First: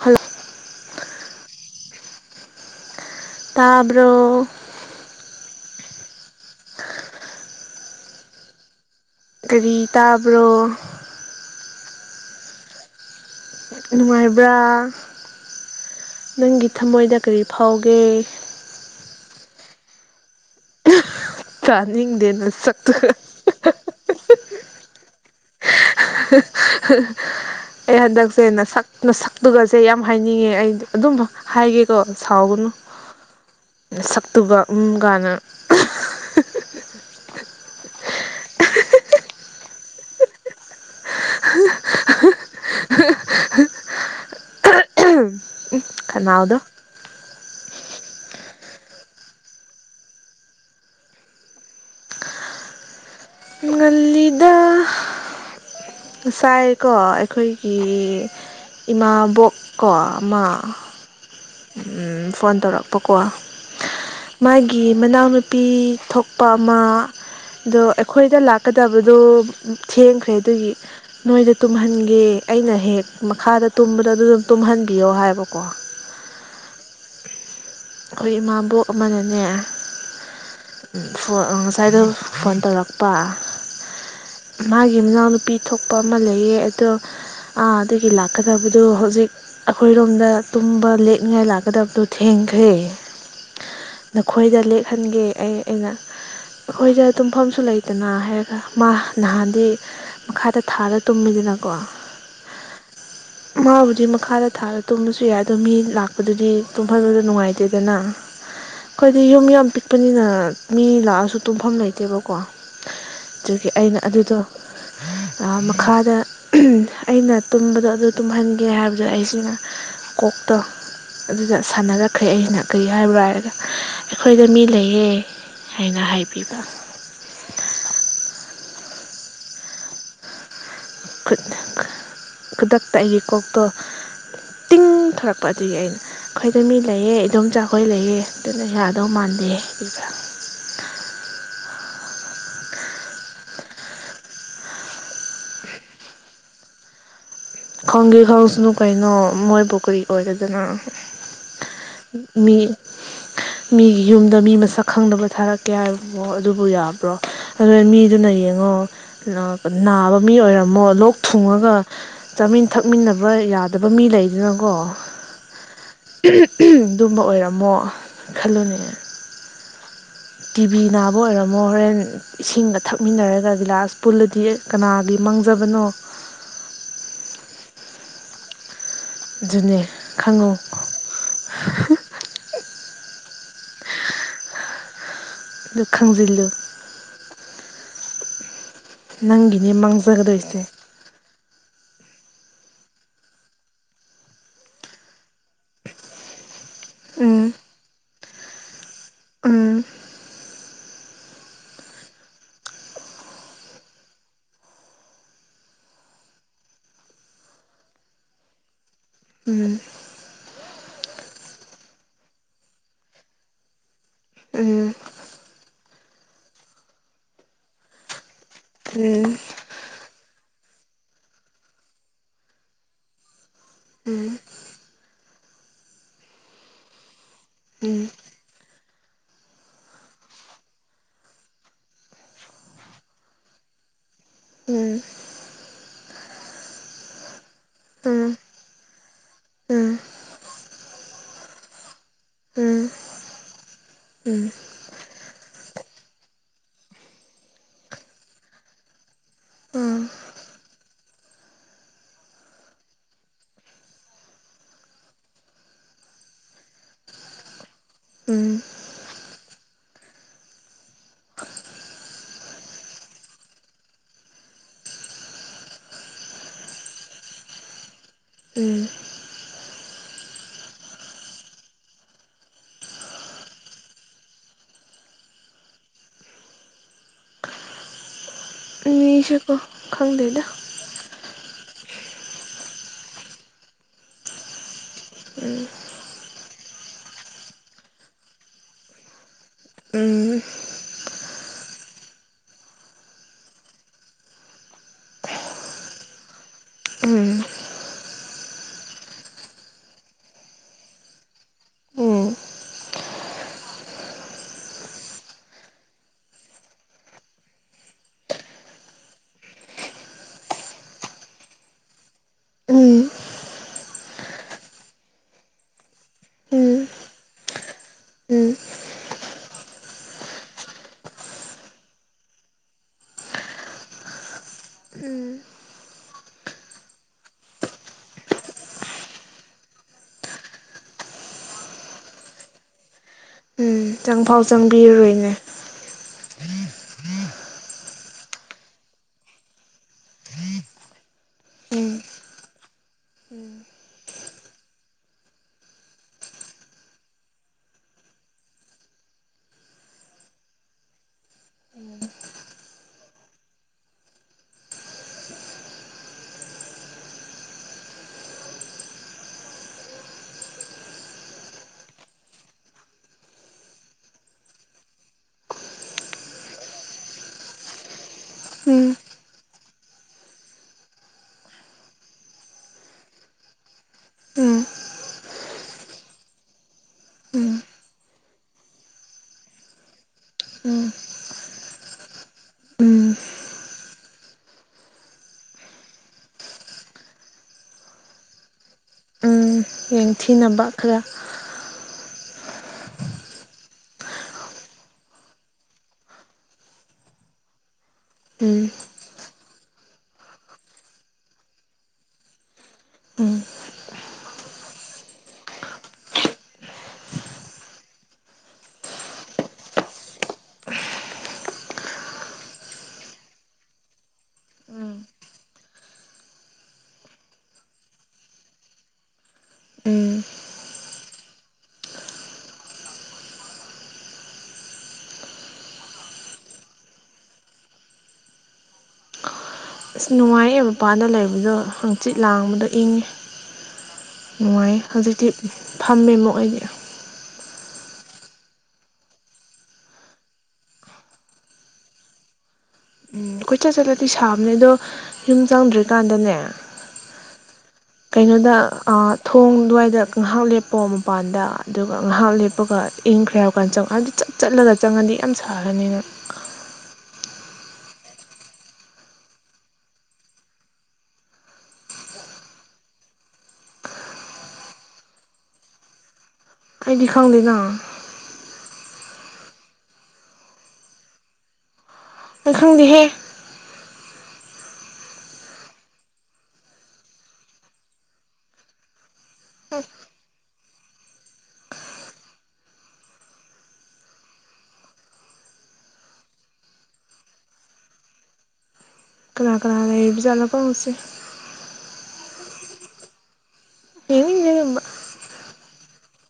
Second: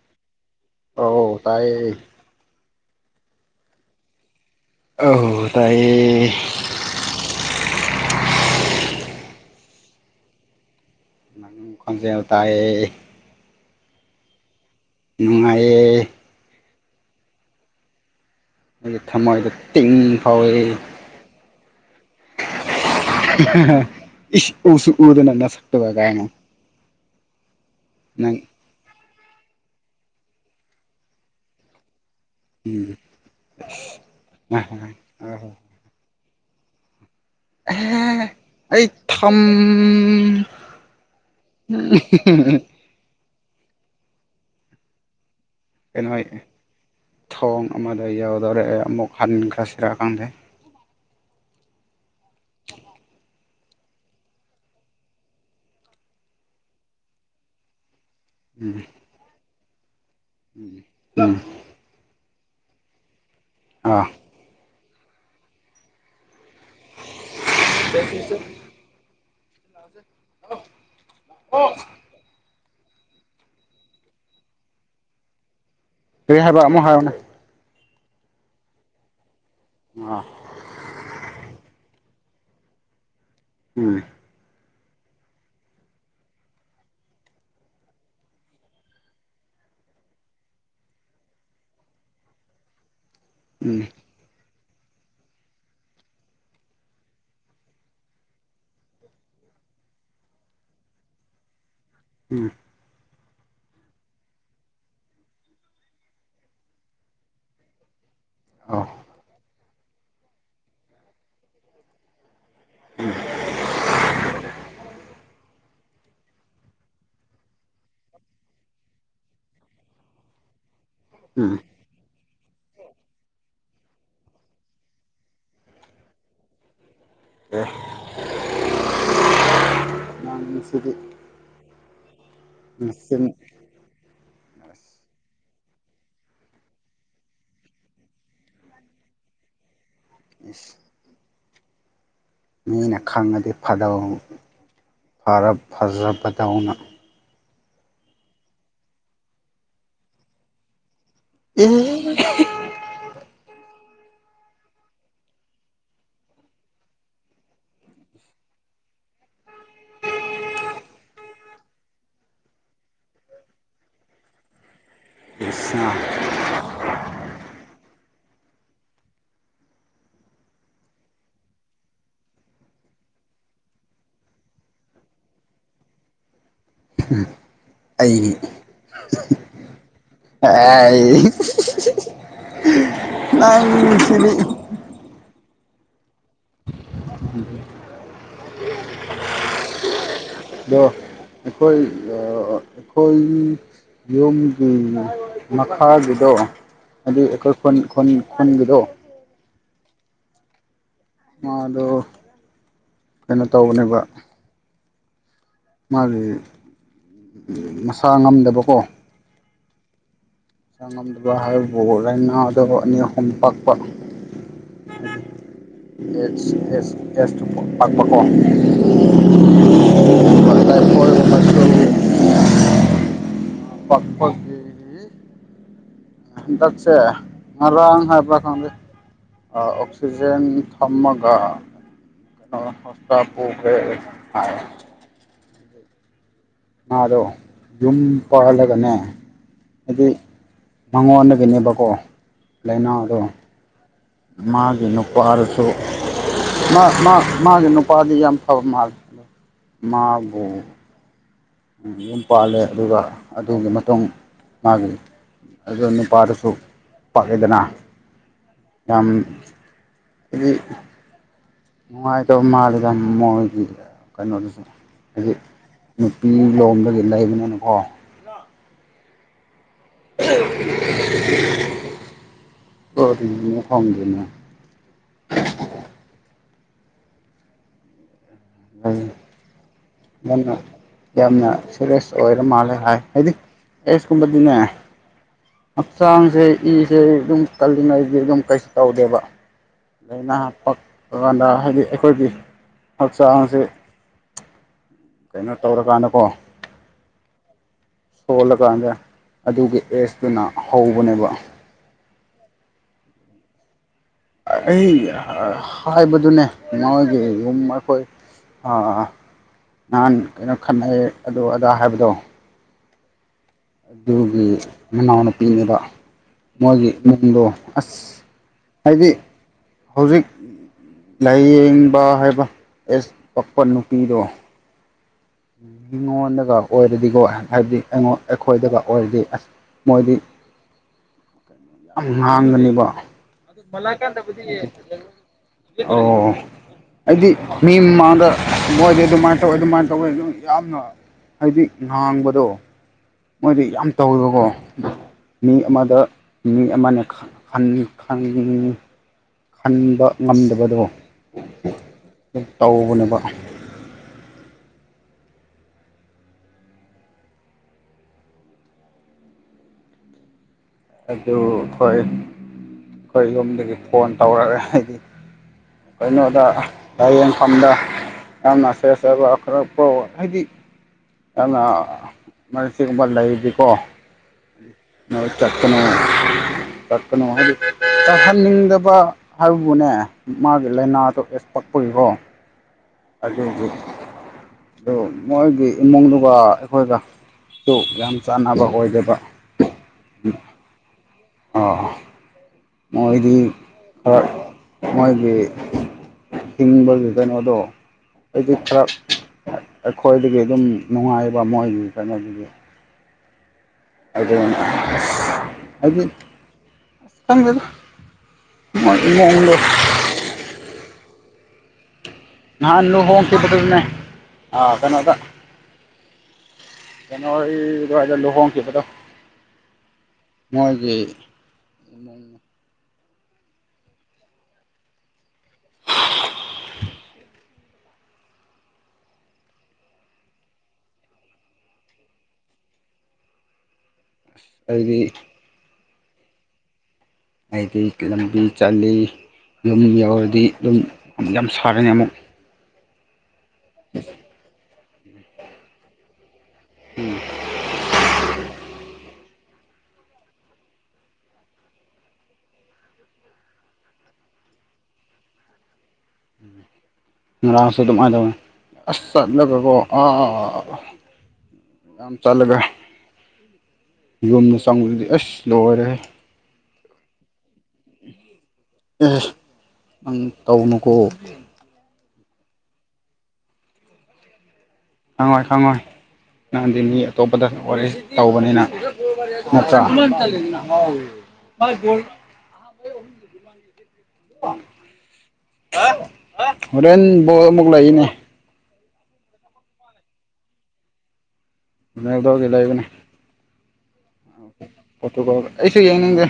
hello ꯑꯩ ꯇꯥꯏꯌꯦ ꯇꯥꯕ꯭ꯔꯣ ꯑꯧ ꯇꯥꯏꯌꯦ ꯀꯔꯤ ꯇꯥꯕ꯭ꯔꯣ ꯅꯪ ꯈꯣꯟꯖꯦꯜ ꯇꯥꯏꯌꯦ ꯅꯨꯡꯉꯥꯏꯕ꯭ꯔꯥ ꯅꯨꯡꯉꯥꯏꯌꯦ ꯅꯪꯒꯤ ꯊꯃꯣꯏꯗ ꯀꯔꯤ ꯐꯥꯎꯒꯦ ꯑꯩꯏꯒꯤ ꯊꯝꯃꯣꯏꯗ ꯇꯤꯡ ꯐꯥꯎꯋꯤ ꯇꯥꯅꯤꯡꯗꯦ ꯅꯁꯛꯇꯨꯒ ꯏꯁ ꯎꯁꯨ ꯎꯗꯅ ꯅꯁꯛꯇꯨꯒ ꯀꯥꯏꯅ [unintelligible] ꯑꯩ ꯅꯪ ꯍꯟꯗꯛꯁꯦ ꯅꯁꯛ ꯅꯁꯛꯇꯨꯒꯁꯦ ꯌꯥꯝ ꯍꯥꯏꯅꯤꯡꯉꯦ ꯑꯩ ꯑꯗꯨꯝ ꯍꯥꯏꯒꯦꯀꯣ ꯁꯥꯎꯒꯅꯨ ꯎꯝ ꯁꯛꯇꯨꯒ ꯎꯝ ꯀꯥꯏꯅ ꯑꯦ ꯑꯩ ꯊꯝ ꯀꯩꯅꯣ ꯈꯅꯥꯎꯗꯣ ꯊꯣꯡ ꯑꯃꯗ ꯌꯥꯎꯔ ꯀꯩꯗꯧꯔꯦ ꯑꯃꯨꯛ ꯍꯟꯈꯔꯥꯁꯤꯔ ꯈꯪꯗꯦ ꯉꯜꯂꯤꯗ ꯉꯁꯥꯏꯀꯣ ꯑꯩꯈꯣꯏꯒꯤ ꯎꯝ ꯏꯃꯥꯕꯣꯛ ꯀꯣ ꯑꯃ ꯎꯝ ꯐꯣꯟ ꯇꯧꯔꯛꯄꯀꯣ ꯑ ꯃꯥꯒꯤ ꯃꯅꯥꯎꯅꯨꯄꯤ ꯊꯣꯛ ꯅꯨꯄꯥ ꯑꯃ ꯑꯗꯣ ꯑꯩꯈꯣꯏꯗ ꯂꯥꯛꯀꯗꯕꯗꯣ ꯊꯦꯡꯈ꯭ꯔꯦ ꯑꯗꯨꯒꯤ ꯅꯣꯏꯗ ꯇꯨꯝꯍꯟꯒꯦ ꯑꯩꯅ ꯍꯦꯛ ꯃꯈꯥꯗ ꯇꯨꯝꯕꯗ ꯑꯗꯨ ꯑꯗꯨꯝ ꯇꯨꯝꯍꯟꯕꯤꯌꯣ ꯍꯥꯏꯕꯀꯣ ꯀꯩ ꯍꯥꯌꯕ ꯑꯃꯨꯛ ꯍꯥꯏꯌꯣꯅꯦ ꯑꯩꯈꯣꯏ ꯏꯃꯥꯕꯣꯛ ꯑꯃꯅꯅꯦ ꯑꯥ ꯐ ꯉꯁꯥꯏꯗꯣ ꯐꯣꯟ ꯇꯧꯔꯛꯄ ꯎꯝ ꯃꯥꯒꯤ ꯃꯅꯥꯎꯅꯨꯄꯤ ꯊꯣꯛꯄ ꯑꯃ ꯂꯩꯌꯦ ꯑꯗꯣ ꯑꯗꯨꯒꯤ ꯂꯥꯛꯀꯗꯕꯗꯨ ꯍꯧꯖꯤꯛ ꯑꯩꯈꯣꯏꯔꯣꯝꯗ ꯇꯨꯝꯕ ꯂꯦꯛ ꯅꯣꯏ ꯂꯥꯛꯀꯗꯕꯗꯨ ꯊꯦꯡꯈ꯭ꯔꯦ ꯎꯝ ꯅꯈꯣꯏꯗ ꯂ ꯈꯟꯒꯦ ꯑꯩ ꯑꯩꯅ ꯑꯩꯈꯣꯏꯗ ꯇꯨꯝꯐꯝꯁꯨ ꯂꯩꯇꯅ ꯍꯥꯏꯔꯒ ꯃꯥ ꯅꯍꯥꯟꯗꯤ ꯃꯈꯥꯗ ꯊꯥꯔ ꯇꯨꯝꯃꯤꯗꯅꯀꯣ ꯎꯝ ꯃꯥꯕꯨꯗꯤ ꯃꯈꯥꯗ ꯊꯥꯔ ꯇꯨꯝꯕꯁꯨ ꯌꯥꯏ ꯑꯗꯣ ꯃꯤ ꯂꯥꯛ ꯑꯗꯨꯗꯤ ꯇꯨꯝꯐꯝꯟꯕꯗ ꯅꯨꯡꯉꯥꯏꯇꯦꯗꯅ ꯑꯧ ꯑꯩꯈꯣꯏꯗꯤ ꯌꯨꯝ ꯌ ꯄꯛ ꯄꯤꯛꯄꯅꯤꯅ ꯃꯤ ꯂꯥꯛꯑꯁꯨ ꯇꯨꯝꯐꯝ ꯂꯩꯇꯦꯕꯀꯣ ꯑꯗꯨꯒꯤ ꯑꯩꯅ ꯑꯗꯨꯗꯣ ꯃꯈꯥꯗ ꯑꯩꯅ ꯇꯨꯝꯕꯗꯣ ꯑꯗꯨ ꯇꯨꯝꯍꯟꯒꯦ ꯍꯥꯏꯕꯗꯣ ꯑꯩꯁꯤꯅ ꯀꯣꯛꯇꯣ ꯎꯝ ꯑꯗꯨꯗ ꯁꯥꯟꯅꯒ ꯑꯩꯈꯣꯏ ꯑꯩꯅ ꯀꯔꯤ ꯍꯥꯏꯕ꯭ꯔꯥ ꯍꯥꯏꯔꯒ ꯑꯩꯈꯣꯏꯗ ꯃꯤ ꯂꯩꯌꯦ ꯍꯥꯏꯅ ꯍꯥꯏꯕꯤꯕ [unintelligible] ꯈꯨꯗꯛꯇ ꯑꯩꯒꯤ ꯅꯆꯤꯟ ꯀꯣꯛꯇꯣ ꯇꯤꯡ ꯊꯣꯔꯛꯄ ꯑꯗꯨꯒꯤ ꯑꯩꯅ ꯈꯣꯏꯗ ꯃꯤ ꯂꯩꯌꯦ ꯏꯗꯣꯝ ꯆꯥꯈꯣꯏ ꯂꯩꯑꯦ ꯑꯗꯨꯅ ꯌꯥꯗꯧ ꯃꯥꯟꯗꯦ ꯏꯗ ꯏꯁ ꯃꯤꯅ ꯈꯪꯉꯗꯤ ꯐꯗꯧ ꯐꯖꯕꯗꯧꯅ ꯈꯪꯒꯦ ꯈꯪꯁꯅꯨ ꯀꯩꯅꯣ ꯃꯣꯏꯕꯨ ꯀꯨꯔꯤ ꯑꯣꯏꯔꯦꯗꯅ [unintelligible] ꯃꯤꯒꯤ ꯌꯨꯝꯗ ꯃꯤ ꯃꯁꯛ ꯈꯪꯗꯕ ꯊꯥꯔꯛꯀꯦ ꯍꯥꯏꯕꯣ ꯑꯗꯨꯕꯨ ꯌꯥꯕ꯭ꯔꯣ ꯑꯗꯨ ꯃꯤꯗꯨꯅ ꯌꯦꯡꯉꯣ ꯅꯥꯕ ꯃꯤ ꯑꯣꯏꯔꯝꯃꯣ ꯂꯣꯛ ꯊꯨꯡꯉꯒ ꯆꯃꯤꯟ ꯊꯛ ꯇꯛꯃꯤꯟꯅꯕ ꯌꯥꯗꯕ ꯃꯤ ꯂꯩꯗꯅꯀꯣ ꯏꯁ ꯑꯗꯨꯝꯕ ꯑꯣꯏꯔꯝꯃꯣ ꯈꯜꯂꯨꯅꯦ ꯇꯤꯕꯤ ꯅꯥꯕ ꯑꯣꯏꯔꯝꯃꯣ ꯍꯣꯔꯦꯟ ꯏꯁꯤꯡꯒ ꯊꯛꯃꯤꯟꯅꯔꯒ ꯒꯤꯂꯥꯁ ꯄꯨꯜꯂꯗꯤ ꯀꯅꯥꯒꯤ ꯃꯥꯡꯖꯕꯅꯣ ꯑꯩꯒꯤ ꯑꯗꯨꯅꯦ ꯈꯪꯉꯨ ꯑ ꯅꯪ ꯁꯤꯗꯤ ꯂꯛꯈꯪ ꯜꯂꯥ ꯅꯪꯒꯤꯅꯦ ꯃꯪ ꯗ ꯑꯩꯈꯣꯏ ꯑꯩꯈꯣꯏ ꯌꯨꯝꯒꯤ ꯃꯈꯥꯒꯤꯗꯣ ꯑꯗꯨ ꯎꯝ ꯑꯩꯈꯣꯏ [unintelligible] ꯊꯕꯤꯗꯣ ꯎꯝ ꯃꯥꯗꯣ ꯀꯩꯅꯣ ꯇꯧꯕꯅꯦꯕ ꯃꯥꯒꯤ ꯃꯁꯥ ꯉꯝꯗꯕꯀꯣ ꯎꯝ ꯆꯥ ꯉꯝꯗꯕ ꯍꯥꯏꯕꯕꯨ ꯂꯥꯏꯅꯥꯗꯧꯕ ꯑꯅꯤ ꯑꯍꯨꯝ ꯄꯥꯛꯄ ꯎꯝ ꯁ ꯎꯝ ꯄ ꯍꯗꯁꯦ ꯎꯝ ꯃꯔꯥꯡ ꯎꯝ ꯍꯥꯏꯕ꯭ꯔ ꯈꯪꯗꯦ ꯑꯣꯛꯁꯤꯖꯦꯟ ꯊꯝꯃꯒ ꯀꯩꯅꯣ ꯍꯣꯁꯇꯥꯄꯒꯦ ꯍꯥꯏ ꯎꯝ ꯃꯥꯗꯣ ꯌꯨꯝ ꯎꯝ ꯎꯝ ꯄꯥꯍꯜꯂꯒꯅꯦ ꯍꯥꯏꯗꯤ ꯃꯉꯣꯟꯗꯒꯤꯅꯦꯕꯀꯣ ꯂꯥꯏꯅꯥꯗꯣ ꯃꯥꯒꯤ ꯅꯨꯄ ꯋꯥꯔꯁꯨ ꯃꯥ ꯃꯥꯒꯤ ꯅꯨꯄꯥꯗꯤ ꯌꯥꯝ ꯐꯕ ꯃꯥ ꯎꯝ ꯎꯝ ꯃꯥꯕꯨ ꯌꯨꯝ ꯄꯥꯜꯂꯦ ꯑꯗꯨꯒ ꯑꯗꯨꯒꯤ ꯃꯇꯨꯡ ꯃꯥꯒꯤ ꯑꯗꯨ ꯅꯨꯄꯥꯗꯨꯁꯨ ꯄꯥꯛꯑꯦꯗꯅ ꯎꯝ ꯌꯥꯝꯝ ꯑꯗꯨꯗꯒꯤ ꯅꯨꯡꯉꯥꯏꯇꯕ ꯃꯥꯜꯂꯤꯗ ꯃꯣꯏꯒꯤ ꯀꯩꯅꯣꯗꯨꯁꯨ ꯍꯥꯏꯗꯤ ꯅꯨꯄꯤ ꯂꯣꯝꯗꯒꯤ ꯂꯩꯕꯅꯤꯅꯀꯣ ꯎꯝ [unintelligible] ꯑ ꯍꯣꯣꯡꯗꯅ ꯃꯤꯁꯦꯀꯣ ꯈꯪꯗꯦꯗ ꯑꯗꯨ ꯌꯥꯝꯅ ꯐ꯭ꯔꯦꯁ ꯑꯣꯏꯔ ꯃꯥꯜꯂꯦ ꯍꯥꯏ ꯍꯥꯏꯗꯤ ꯑꯦꯁꯀꯨꯝꯕꯗꯤꯅꯦ ꯍꯛꯆꯥꯡꯁꯦ ꯏꯁꯁꯦ ꯑꯗꯨꯝ ꯀꯜꯂꯤꯉꯩꯗꯤ ꯑꯗꯨꯝ ꯀꯩꯁꯨ ꯇꯧꯗꯦꯕ ꯂꯩꯥꯏꯅꯥ ꯎꯝ ꯄꯛꯄꯀꯥꯟꯗ ꯍꯥꯏꯕꯗꯤ ꯑꯩꯈꯣꯏꯒꯤ ꯍꯛꯆꯥꯡꯁꯤ ꯀꯩꯅꯣ ꯇꯧꯔꯀꯥꯟꯗꯀꯣ ꯎꯝ ꯁꯣꯜꯂꯀꯥꯟꯗ ꯑꯗꯨꯒꯤ ꯑꯦꯖꯇꯨꯅ ꯍꯧꯕꯅꯦꯕ ꯎꯝ ꯑꯩ ꯍꯥꯏꯕꯗꯨꯅꯦ ꯃꯣꯏꯒꯤ ꯌꯨꯝ ꯑꯩꯈꯣꯏ ꯅꯍꯥꯟ ꯀꯩꯅꯣ ꯈꯅꯩ ꯑꯗꯨ ꯑꯗꯥ ꯍꯥꯏꯕꯗꯣ ꯎꯝ ꯑꯗꯨꯒꯤ ꯃꯅꯥꯎꯅꯨꯄꯤꯅꯦꯕ ꯎꯝ ꯃꯣꯏꯒꯤ ꯏꯃꯨꯡꯗꯣ ꯑꯁ ꯎꯝ ꯍꯥꯏꯗꯤ ꯍꯧꯖꯤꯛ ꯂꯥꯏꯌꯦꯡꯕ ꯍꯥꯏꯕ ꯑꯦꯁ ꯄꯛꯄ ꯅꯨꯄꯤꯗꯣ ꯎꯝ ꯃꯤꯉꯣꯟꯗꯒ ꯑꯣꯏꯔꯗꯤꯀꯣ ꯍꯥꯏꯕꯗꯤꯉꯣꯟ ꯑꯩꯈꯣꯏꯗꯒ ꯑꯣꯏꯔꯗꯤ ꯑꯁ ꯃꯣꯏꯗꯤꯣ ꯌꯥꯝ ꯉꯥꯡꯒꯅꯤꯕꯣ ꯏ ꯆꯪꯐꯥꯎ ꯆꯪꯕꯤꯔꯔꯣꯏꯅꯦ ꯑꯣ ꯑꯩꯗꯤ ꯃꯤ ꯃꯃꯥꯡꯗ ꯃꯣꯏꯗꯤ ꯑꯗꯨꯃꯥꯏꯅ ꯇꯧꯋ ꯑꯗꯨꯃꯥꯏꯅ ꯇꯧ ꯊꯧꯏ ꯑꯗꯨ ꯌꯥꯝꯅ ꯍꯥꯏꯗꯤ ꯎꯝ ꯉꯥꯡꯕꯗꯣ ꯃꯣꯏꯗꯤ ꯌꯥꯝ ꯇꯧꯋꯦꯕꯀꯣ ꯃꯤ ꯑꯃꯗ ꯃꯤ ꯑꯃꯅꯦ ꯈꯪꯉꯤ ꯈꯟꯕ ꯉꯝꯗꯕꯗꯣ ꯇꯧꯕꯅꯦꯕ ꯑꯗꯨ ꯑꯩꯈꯣꯏ ꯑꯩꯈꯣꯏ ꯌꯨꯝꯗꯒꯤ ꯐꯣꯟ ꯇꯧꯔꯛꯑꯦ ꯍꯥꯏꯗꯤ ꯀꯩꯅꯣꯗ ꯂꯥꯏꯌꯦꯡꯐꯝꯗ ꯌꯥꯝꯅ ꯎꯝ ꯁꯦꯆꯕ ꯈꯔ ꯍꯥꯏꯗꯤ ꯌꯥꯝꯅ ꯁꯤꯒꯨꯝꯕ ꯂꯩꯔꯤꯀꯣ ꯎꯝ ꯅꯣꯏ ꯆꯠꯀꯅꯨ ꯆꯠꯀꯅꯨ ꯍꯥꯏꯗꯤ ꯎꯝ ꯆꯠꯍꯟꯅꯤꯡꯗꯕ ꯍꯥꯏꯕꯕꯨꯅꯦ ꯃꯥꯒꯤ ꯎꯝ ꯂꯥꯏꯅꯥꯗꯨꯣ ꯑꯦꯁ ꯄꯛꯄꯏꯕꯣ ꯎꯝ ꯑꯗꯨꯒꯤ ꯑꯗꯨ ꯃꯣꯏꯒꯤ ꯏꯃꯨꯡꯗꯨꯒ ꯑꯩꯈꯣꯏꯒꯁꯨ ꯌꯥꯝ ꯆꯥꯟꯅꯕ ꯑꯣꯏꯗꯕ ꯎꯝ ꯌꯦꯡꯊꯤꯅꯕ ꯈꯔ ꯑ ꯃꯣꯏꯗꯤ ꯈꯔ ꯃꯣꯏꯒꯤ ꯍꯤꯡꯕꯒꯤ ꯀꯩꯅꯣꯗꯣ ꯑꯩꯗꯤ ꯎꯝ ꯈꯔ ꯑꯩꯈꯣꯏꯗꯒꯤ ꯑꯗꯨꯝ ꯅꯨꯡꯉꯥꯏꯕ ꯃꯣꯏꯒꯤ ꯀꯩꯅꯣꯗꯨꯗꯤ ꯎꯝ ꯑꯗꯨ ꯍꯥꯏ ꯑꯁꯀꯥꯟꯒꯗ ꯏꯃꯨꯡꯗ ꯅꯍꯥꯟ ꯂꯨꯍꯣꯡꯣꯡꯀꯤꯗꯣꯏꯅꯦ ꯎꯝ ꯀꯩꯅꯣꯗ ꯅꯋꯥꯔꯤ ꯍꯖꯔ ꯂꯨꯍꯣꯡꯣꯡꯀꯤꯕꯗ ꯎꯝ ꯅꯣꯏꯒꯤ ꯑꯁ ꯅꯨꯡꯉꯥꯏ ꯃꯄꯥꯗ ꯂꯩꯕꯗꯣ ꯍꯪꯆꯤꯠ ꯂꯥꯡꯕꯗꯣ ꯏꯪꯉꯦ ꯅꯨꯡꯉꯥꯏ ꯑꯩꯗꯤ ꯍꯧꯖꯤꯤ ꯐꯝꯃꯦ ꯃ ꯑꯩꯒꯤ ꯑꯩꯗꯤ ꯂꯝꯕꯤ ꯆ ꯌꯨꯝ ꯌꯧꯔꯗꯤ ꯑꯗꯨꯝ ꯌꯥꯝ ꯁꯥꯔꯅꯤ ꯑꯃꯨꯛ ꯎꯝ ꯀꯣꯏꯆꯠ ꯆꯠꯂꯗꯤ ꯁꯥꯕꯅꯦ ꯑꯗꯣ ꯌꯨꯝ ꯆꯪꯗ꯭ꯔꯤꯀꯥꯟꯗꯅꯦ ꯀꯩꯅꯣꯗ ꯑ ꯊꯣꯡ ꯑꯗꯨꯋꯥꯏꯗ ꯉꯥꯏꯍꯥꯛ ꯂꯦꯞꯄꯣ ꯃꯄꯥꯟꯗ ꯑꯗꯨꯒ ꯉꯥꯏꯍꯥꯛ ꯂꯦꯞꯄꯒ ꯏꯪꯈ꯭ꯔꯦ ꯍꯥꯏꯔ ꯀꯥꯟꯗ ꯆꯪꯉꯛ ꯑꯗꯨ ꯆꯞ ꯆꯠꯂꯒ ꯆꯪꯉꯗꯤ ꯌꯥꯝ ꯁꯥꯒꯅꯤꯅ ꯉꯔꯥꯡꯁꯨ ꯑꯗꯨꯃꯥꯏꯅ ꯇꯧꯋꯤ ꯑꯁ ꯆꯠꯂꯒꯀꯣ ꯑꯥ ꯌꯥꯝ ꯆꯠꯂꯒ ꯌꯨꯝꯗ ꯆꯪꯕꯗꯗꯤ ꯑꯁ ꯂꯣꯏꯔꯦ ꯑꯩꯗꯤ ꯈꯪꯗꯦꯅ ꯅ ꯇꯥꯎꯅ ꯀꯧꯕ ꯃ ꯈꯪꯗꯦꯍꯦ ꯈꯪꯉꯣꯏ ꯈꯪꯉꯣꯏ ꯅꯪꯗꯤ ꯃꯤ ꯑꯇꯣꯞꯄꯗ ꯋꯥꯔꯤ ꯇꯧꯕꯅꯤꯅ ꯅꯠꯇ꯭ꯔꯥ ꯍꯣꯔꯦꯟ ꯕꯣꯜ ꯑꯃꯨꯛ ꯂꯩꯏꯅꯦ ꯑꯩꯕ ꯆꯂ ꯐꯁꯤꯦ ꯅꯗꯒ ꯂꯩꯕꯅꯦ ꯏ ꯐꯣꯇꯨꯒ ꯑꯩꯁꯨ ꯌꯦꯡꯅꯤꯡꯗꯦ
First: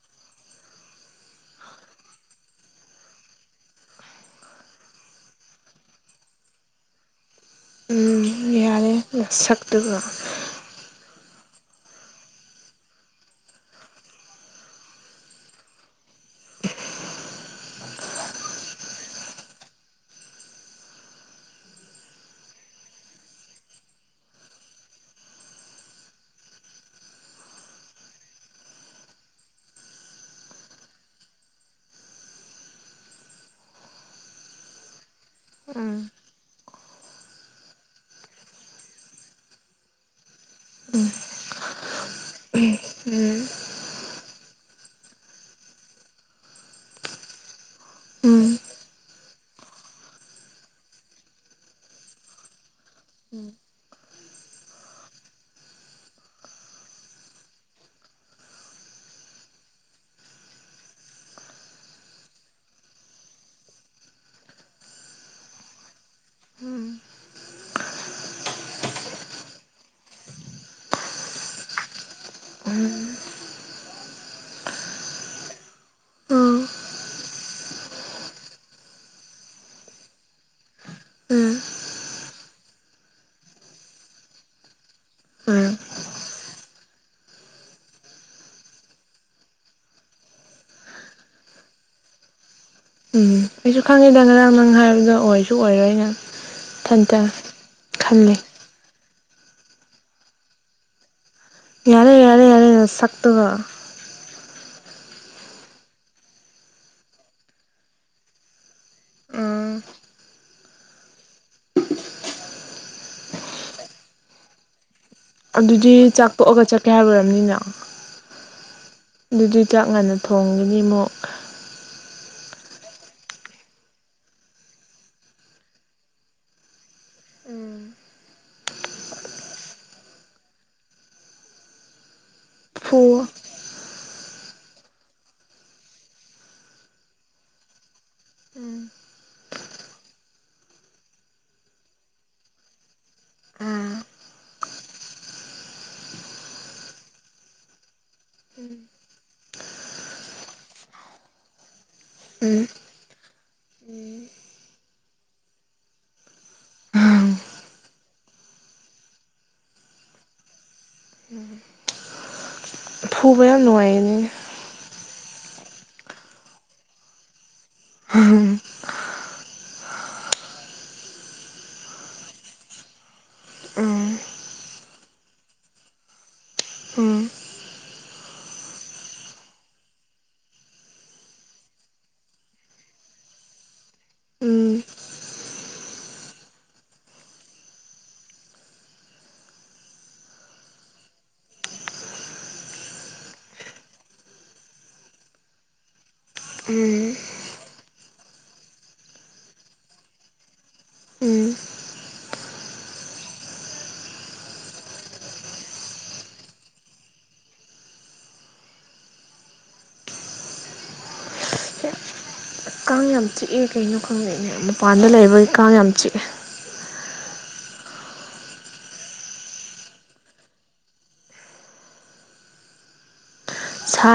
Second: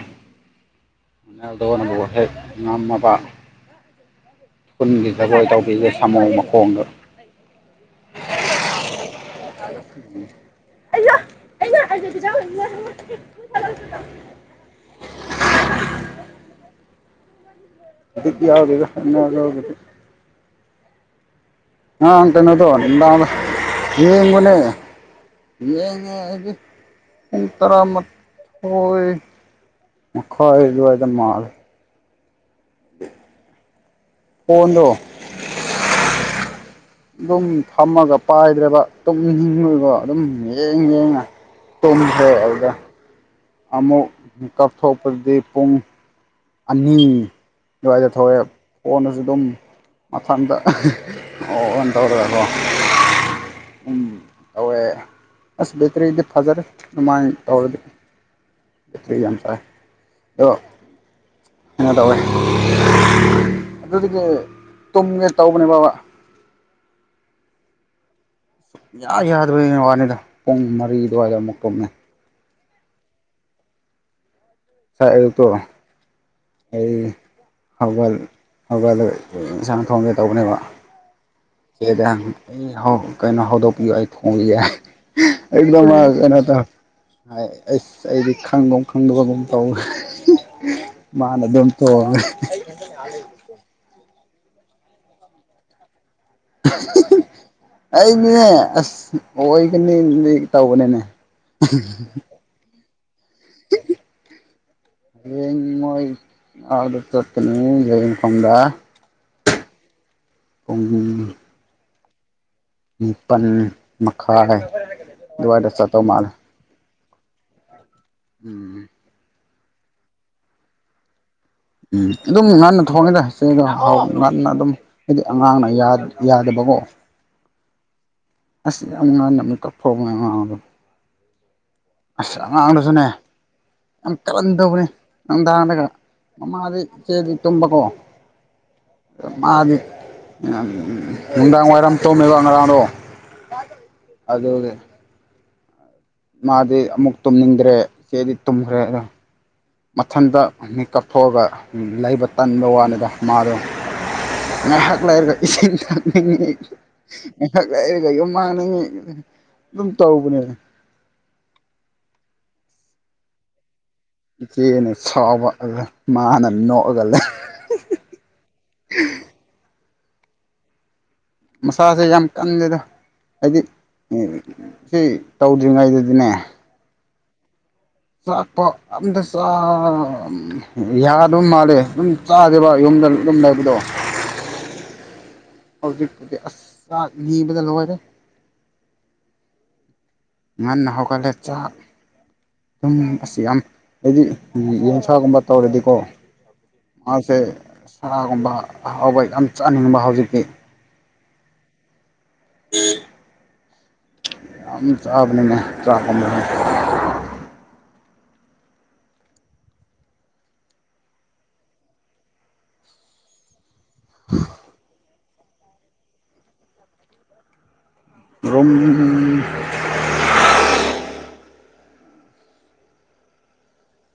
ꯃꯅꯦꯜꯗꯅꯕꯨ ꯍꯦꯛ ꯉꯝꯃꯕ ꯈꯨ ꯈꯨꯨꯟꯒꯤ ꯖꯒꯣꯏ ꯇꯧꯕꯤꯒꯦ ꯁꯥꯃꯣꯡ ꯃꯈꯣꯡꯗꯣ ꯁꯛꯇꯨꯒ [unintelligible] [unintelligible] ꯀ ꯑꯗꯨꯗꯣ ꯑ ꯀꯩꯅꯣꯗꯣ ꯅꯨꯡꯗꯥꯡ ꯌꯦꯡꯕꯅꯦ ꯌꯦꯡꯉꯦ ꯑꯩꯗꯤꯨꯡ ꯇꯔꯥꯃꯊꯣꯏ ꯃꯈꯣꯏ ꯑꯗꯨꯋꯥꯏꯗ ꯃꯥꯜꯦ ꯐꯣꯟ ꯗꯣ ꯎꯝ ꯑꯗꯨꯝ ꯐꯝꯃꯒ ꯄꯥꯏꯗ꯭ꯔꯦꯕ ꯇꯨꯝꯅꯤꯡꯉꯣꯏꯕꯣ ꯑꯗꯨꯝ ꯌꯦꯡ ꯌꯦꯡꯉ ꯇꯨꯝꯈ꯭ꯔꯦ ꯑꯗꯨꯒ ꯎꯝ ꯑꯃꯃꯛ ꯀꯞꯊꯣꯛꯄꯗꯤ ꯄꯨꯡ ꯑꯅꯤ ꯑꯗꯨꯋꯥꯏꯗ ꯊꯣꯛꯑꯦ ꯐꯣꯟꯗꯁꯨ ꯑꯗꯨꯝ ꯃꯊꯟꯇ ꯑꯣꯟ ꯇꯧꯔꯀꯣ ꯎꯝ ꯎꯝ ꯇꯧꯋꯦ ꯑꯁ ꯕꯦꯇ꯭ꯔꯤꯗꯤ ꯐꯖꯔꯦ ꯑꯗꯨꯃꯥꯏꯅ ꯇꯧꯔꯗꯤ ꯆꯩ ꯌꯥꯝ ꯆꯥꯏ ꯑꯣ ꯀꯩꯅꯣ ꯇꯧꯋꯦ ꯑꯗꯨꯗꯒꯤ ꯇꯨꯝꯒꯦ ꯇꯧꯕꯅꯦ ꯕꯥ ꯎꯝ ꯌꯥ ꯌꯥꯗꯕꯩ ꯋꯥꯅꯤꯗ ꯄꯨꯡ ꯃꯔꯤ ꯑꯗꯨꯋꯥꯏꯗ ꯑꯃꯨꯛ ꯀꯨꯝꯃꯦ ꯎꯝ ꯁꯥꯥꯏ ꯑꯗꯨꯒꯛꯇ ꯎꯝ ꯑꯩ ꯍꯧꯒ ꯍꯧꯒꯜ ꯏꯟꯁꯥꯡ ꯊꯣꯡꯒꯦ ꯇꯧꯕꯅꯦꯕ ꯎꯝ [unintelligible] ꯑꯩ ꯍꯧ ꯀꯩꯅꯣ ꯍꯧꯗꯣꯛꯄꯤꯌꯣ ꯑꯩ ꯈꯣꯡ ꯌꯥꯏ ꯎꯝ ꯑꯦꯗꯝꯝꯅ ꯑꯁ ꯑꯩꯗꯤ ꯈꯪꯒꯨꯝ ꯈꯪꯗꯕꯒꯨꯃ ꯇꯧꯋꯦ ꯃꯥꯅ ꯑꯗꯨꯝ ꯇꯣ ꯎꯝ ꯑꯩꯩꯁꯨ ꯈꯪꯉꯦ ꯅ ꯅꯪ ꯉꯔꯥꯡ ꯅꯪ ꯍꯥꯏꯕꯗ ꯑꯣꯏꯁꯨ ꯑꯣꯏꯔꯣꯏ ꯑꯩꯅ ꯑꯩꯅꯤ ꯑꯁ ꯑꯣ ꯑꯣꯏꯒꯅꯤ ꯇꯧꯕꯅꯦꯅꯦ ꯌꯥꯔꯦ ꯌꯥꯔꯦ ꯌꯥꯔꯦ ꯅꯁꯛ ꯛꯇ ꯍꯌꯦꯡ ꯃꯣꯏ ꯑꯁ ꯆꯠꯀꯅꯤ [unintelligible] ꯈꯣꯡꯗꯥ ꯎꯝ ꯐꯣꯡꯃꯤꯃꯅꯤ ꯅꯤꯄꯜ ꯃꯈꯥꯏ ꯑꯗꯨꯋꯥꯏꯗ ꯑꯗꯨꯗꯤ ꯆꯠꯇꯧ ꯃꯥꯜꯂꯦ ꯆꯥꯛ ꯇꯣꯛꯑꯒ ꯆꯠ ꯀꯌꯥ ꯑꯣꯏꯔꯕꯅꯤꯅꯣ ꯎꯝ ꯑꯗꯨꯗꯤ ꯆꯞ ꯉꯥꯟꯟꯅ ꯊꯣꯡꯒꯅꯤ ꯑꯃꯨꯛ ꯎꯝ ꯑꯗꯨꯝ ꯉꯟꯅ ꯊꯣꯡꯉꯦꯗ ꯏꯆꯦꯗꯥꯎ ꯉꯟꯅ ꯑꯗꯨꯝ ꯍꯥꯏꯗꯤ ꯑꯉꯥꯡꯅ ꯌꯥꯗꯕꯀꯣ ꯎꯝ ꯑꯁ ꯌꯥꯝ ꯉꯟꯅ ꯃꯤꯛꯇ ꯊꯣꯡꯉꯦ ꯑꯉꯥꯡꯗꯣ ꯑꯁ ꯐꯨ ꯑꯉꯥꯡꯗꯁꯨꯅꯦ ꯌꯥꯝ ꯀꯔꯟꯗꯧꯕꯅꯤ ꯅꯨꯡꯗꯥꯡꯗꯒ ꯃꯃꯥꯗꯤ ꯏꯆꯦꯗꯤ ꯇꯨꯝꯕꯀꯣ ꯎꯝ ꯃꯥꯗꯤ ꯅꯨꯡꯗꯥꯡ ꯋꯥꯏꯔꯝ ꯇꯨꯝꯃꯦꯕ ꯉꯔꯥꯡꯗꯣ ꯑ ꯑꯗꯨꯒꯤ ꯃꯥꯗꯤ ꯑꯃꯨꯛ ꯇꯨꯝꯅꯤꯡꯗ꯭ꯔꯦ ꯏꯆꯦꯗꯤ ꯇꯨꯝꯈ꯭ꯔꯦ ꯑꯗ ꯃꯊꯟꯇ ꯃꯤ ꯀꯥꯞꯊꯣꯛꯑꯒ ꯂꯩꯕ ꯎꯝ ꯇꯟꯕ ꯋꯥꯅꯤꯗ ꯃꯥꯗꯣ ꯉꯥꯏꯍꯥꯛ ꯂꯩꯔꯒ ꯏꯁꯤꯡ ꯊꯛꯅꯤꯡꯉꯤ ꯉꯥꯏꯍꯥꯛ ꯂꯩꯔꯒ ꯌꯨꯝ ꯍꯥꯡꯅꯤꯡꯉꯤ ꯑꯗꯨꯝ ꯇꯧꯕꯅꯦꯕ ꯐꯨꯕ ꯌꯥꯝ ꯅꯨꯡꯉꯥꯏ [inaudible] ꯁꯥꯎꯕ ꯑꯗꯨ ꯃꯥꯅ ꯅꯣꯛꯑꯒ ꯂꯩ ꯎꯝ ꯃꯁꯥꯁꯦ ꯌꯥꯝ ꯀꯟꯗꯦꯗꯣ ꯍꯥꯏꯗꯤ ꯎꯝ ꯁꯤ ꯇꯧꯗ꯭ꯔꯤꯉꯩꯗꯨꯗꯤꯅꯦ ꯎꯝ ꯆꯥꯛꯄ ꯑꯝꯇ ꯌꯥꯗ ꯃꯥꯜꯂꯦ ꯑꯗꯨꯝ ꯆꯥꯗꯦꯕ ꯌꯨꯝꯗ ꯑꯗꯨꯝ ꯂꯩꯕꯗꯣ ꯍꯧꯖꯤꯛꯇꯨꯗꯤ ꯑꯁ ꯆꯥꯛ ꯅꯤꯕꯗ ꯂꯣꯏꯔꯦ ꯉꯟꯅ ꯍꯧꯒꯠꯂꯦ ꯆꯥꯛ ꯁꯨꯝ ꯑꯁꯤ ꯌꯥꯝ ꯍꯥꯏꯗꯤ ꯌꯦꯟꯁꯥꯒꯨꯝꯕ ꯇꯧꯔꯗꯤꯀꯣ ꯎꯝ ꯃꯥꯁꯦ ꯁꯔꯥꯒꯨꯝꯕ ꯑꯍꯥꯎꯕ ꯌꯥꯝ ꯆꯥꯅꯤꯡꯕ ꯍꯧꯖꯤꯛꯇꯤ ꯎꯝ ꯑꯝ ꯆꯥꯕꯅꯤꯅꯦ ꯆꯥꯄꯝꯗ ꯀꯥꯡ ꯌꯥꯝ ꯆꯤꯛꯑꯦ ꯀꯩꯒꯤꯅꯣ ꯈꯪꯗꯦꯅꯦ ꯃꯄꯥꯟꯗ ꯂꯩꯕ ꯀꯝ ꯌꯥꯝꯆ ꯔꯝ ꯁꯥ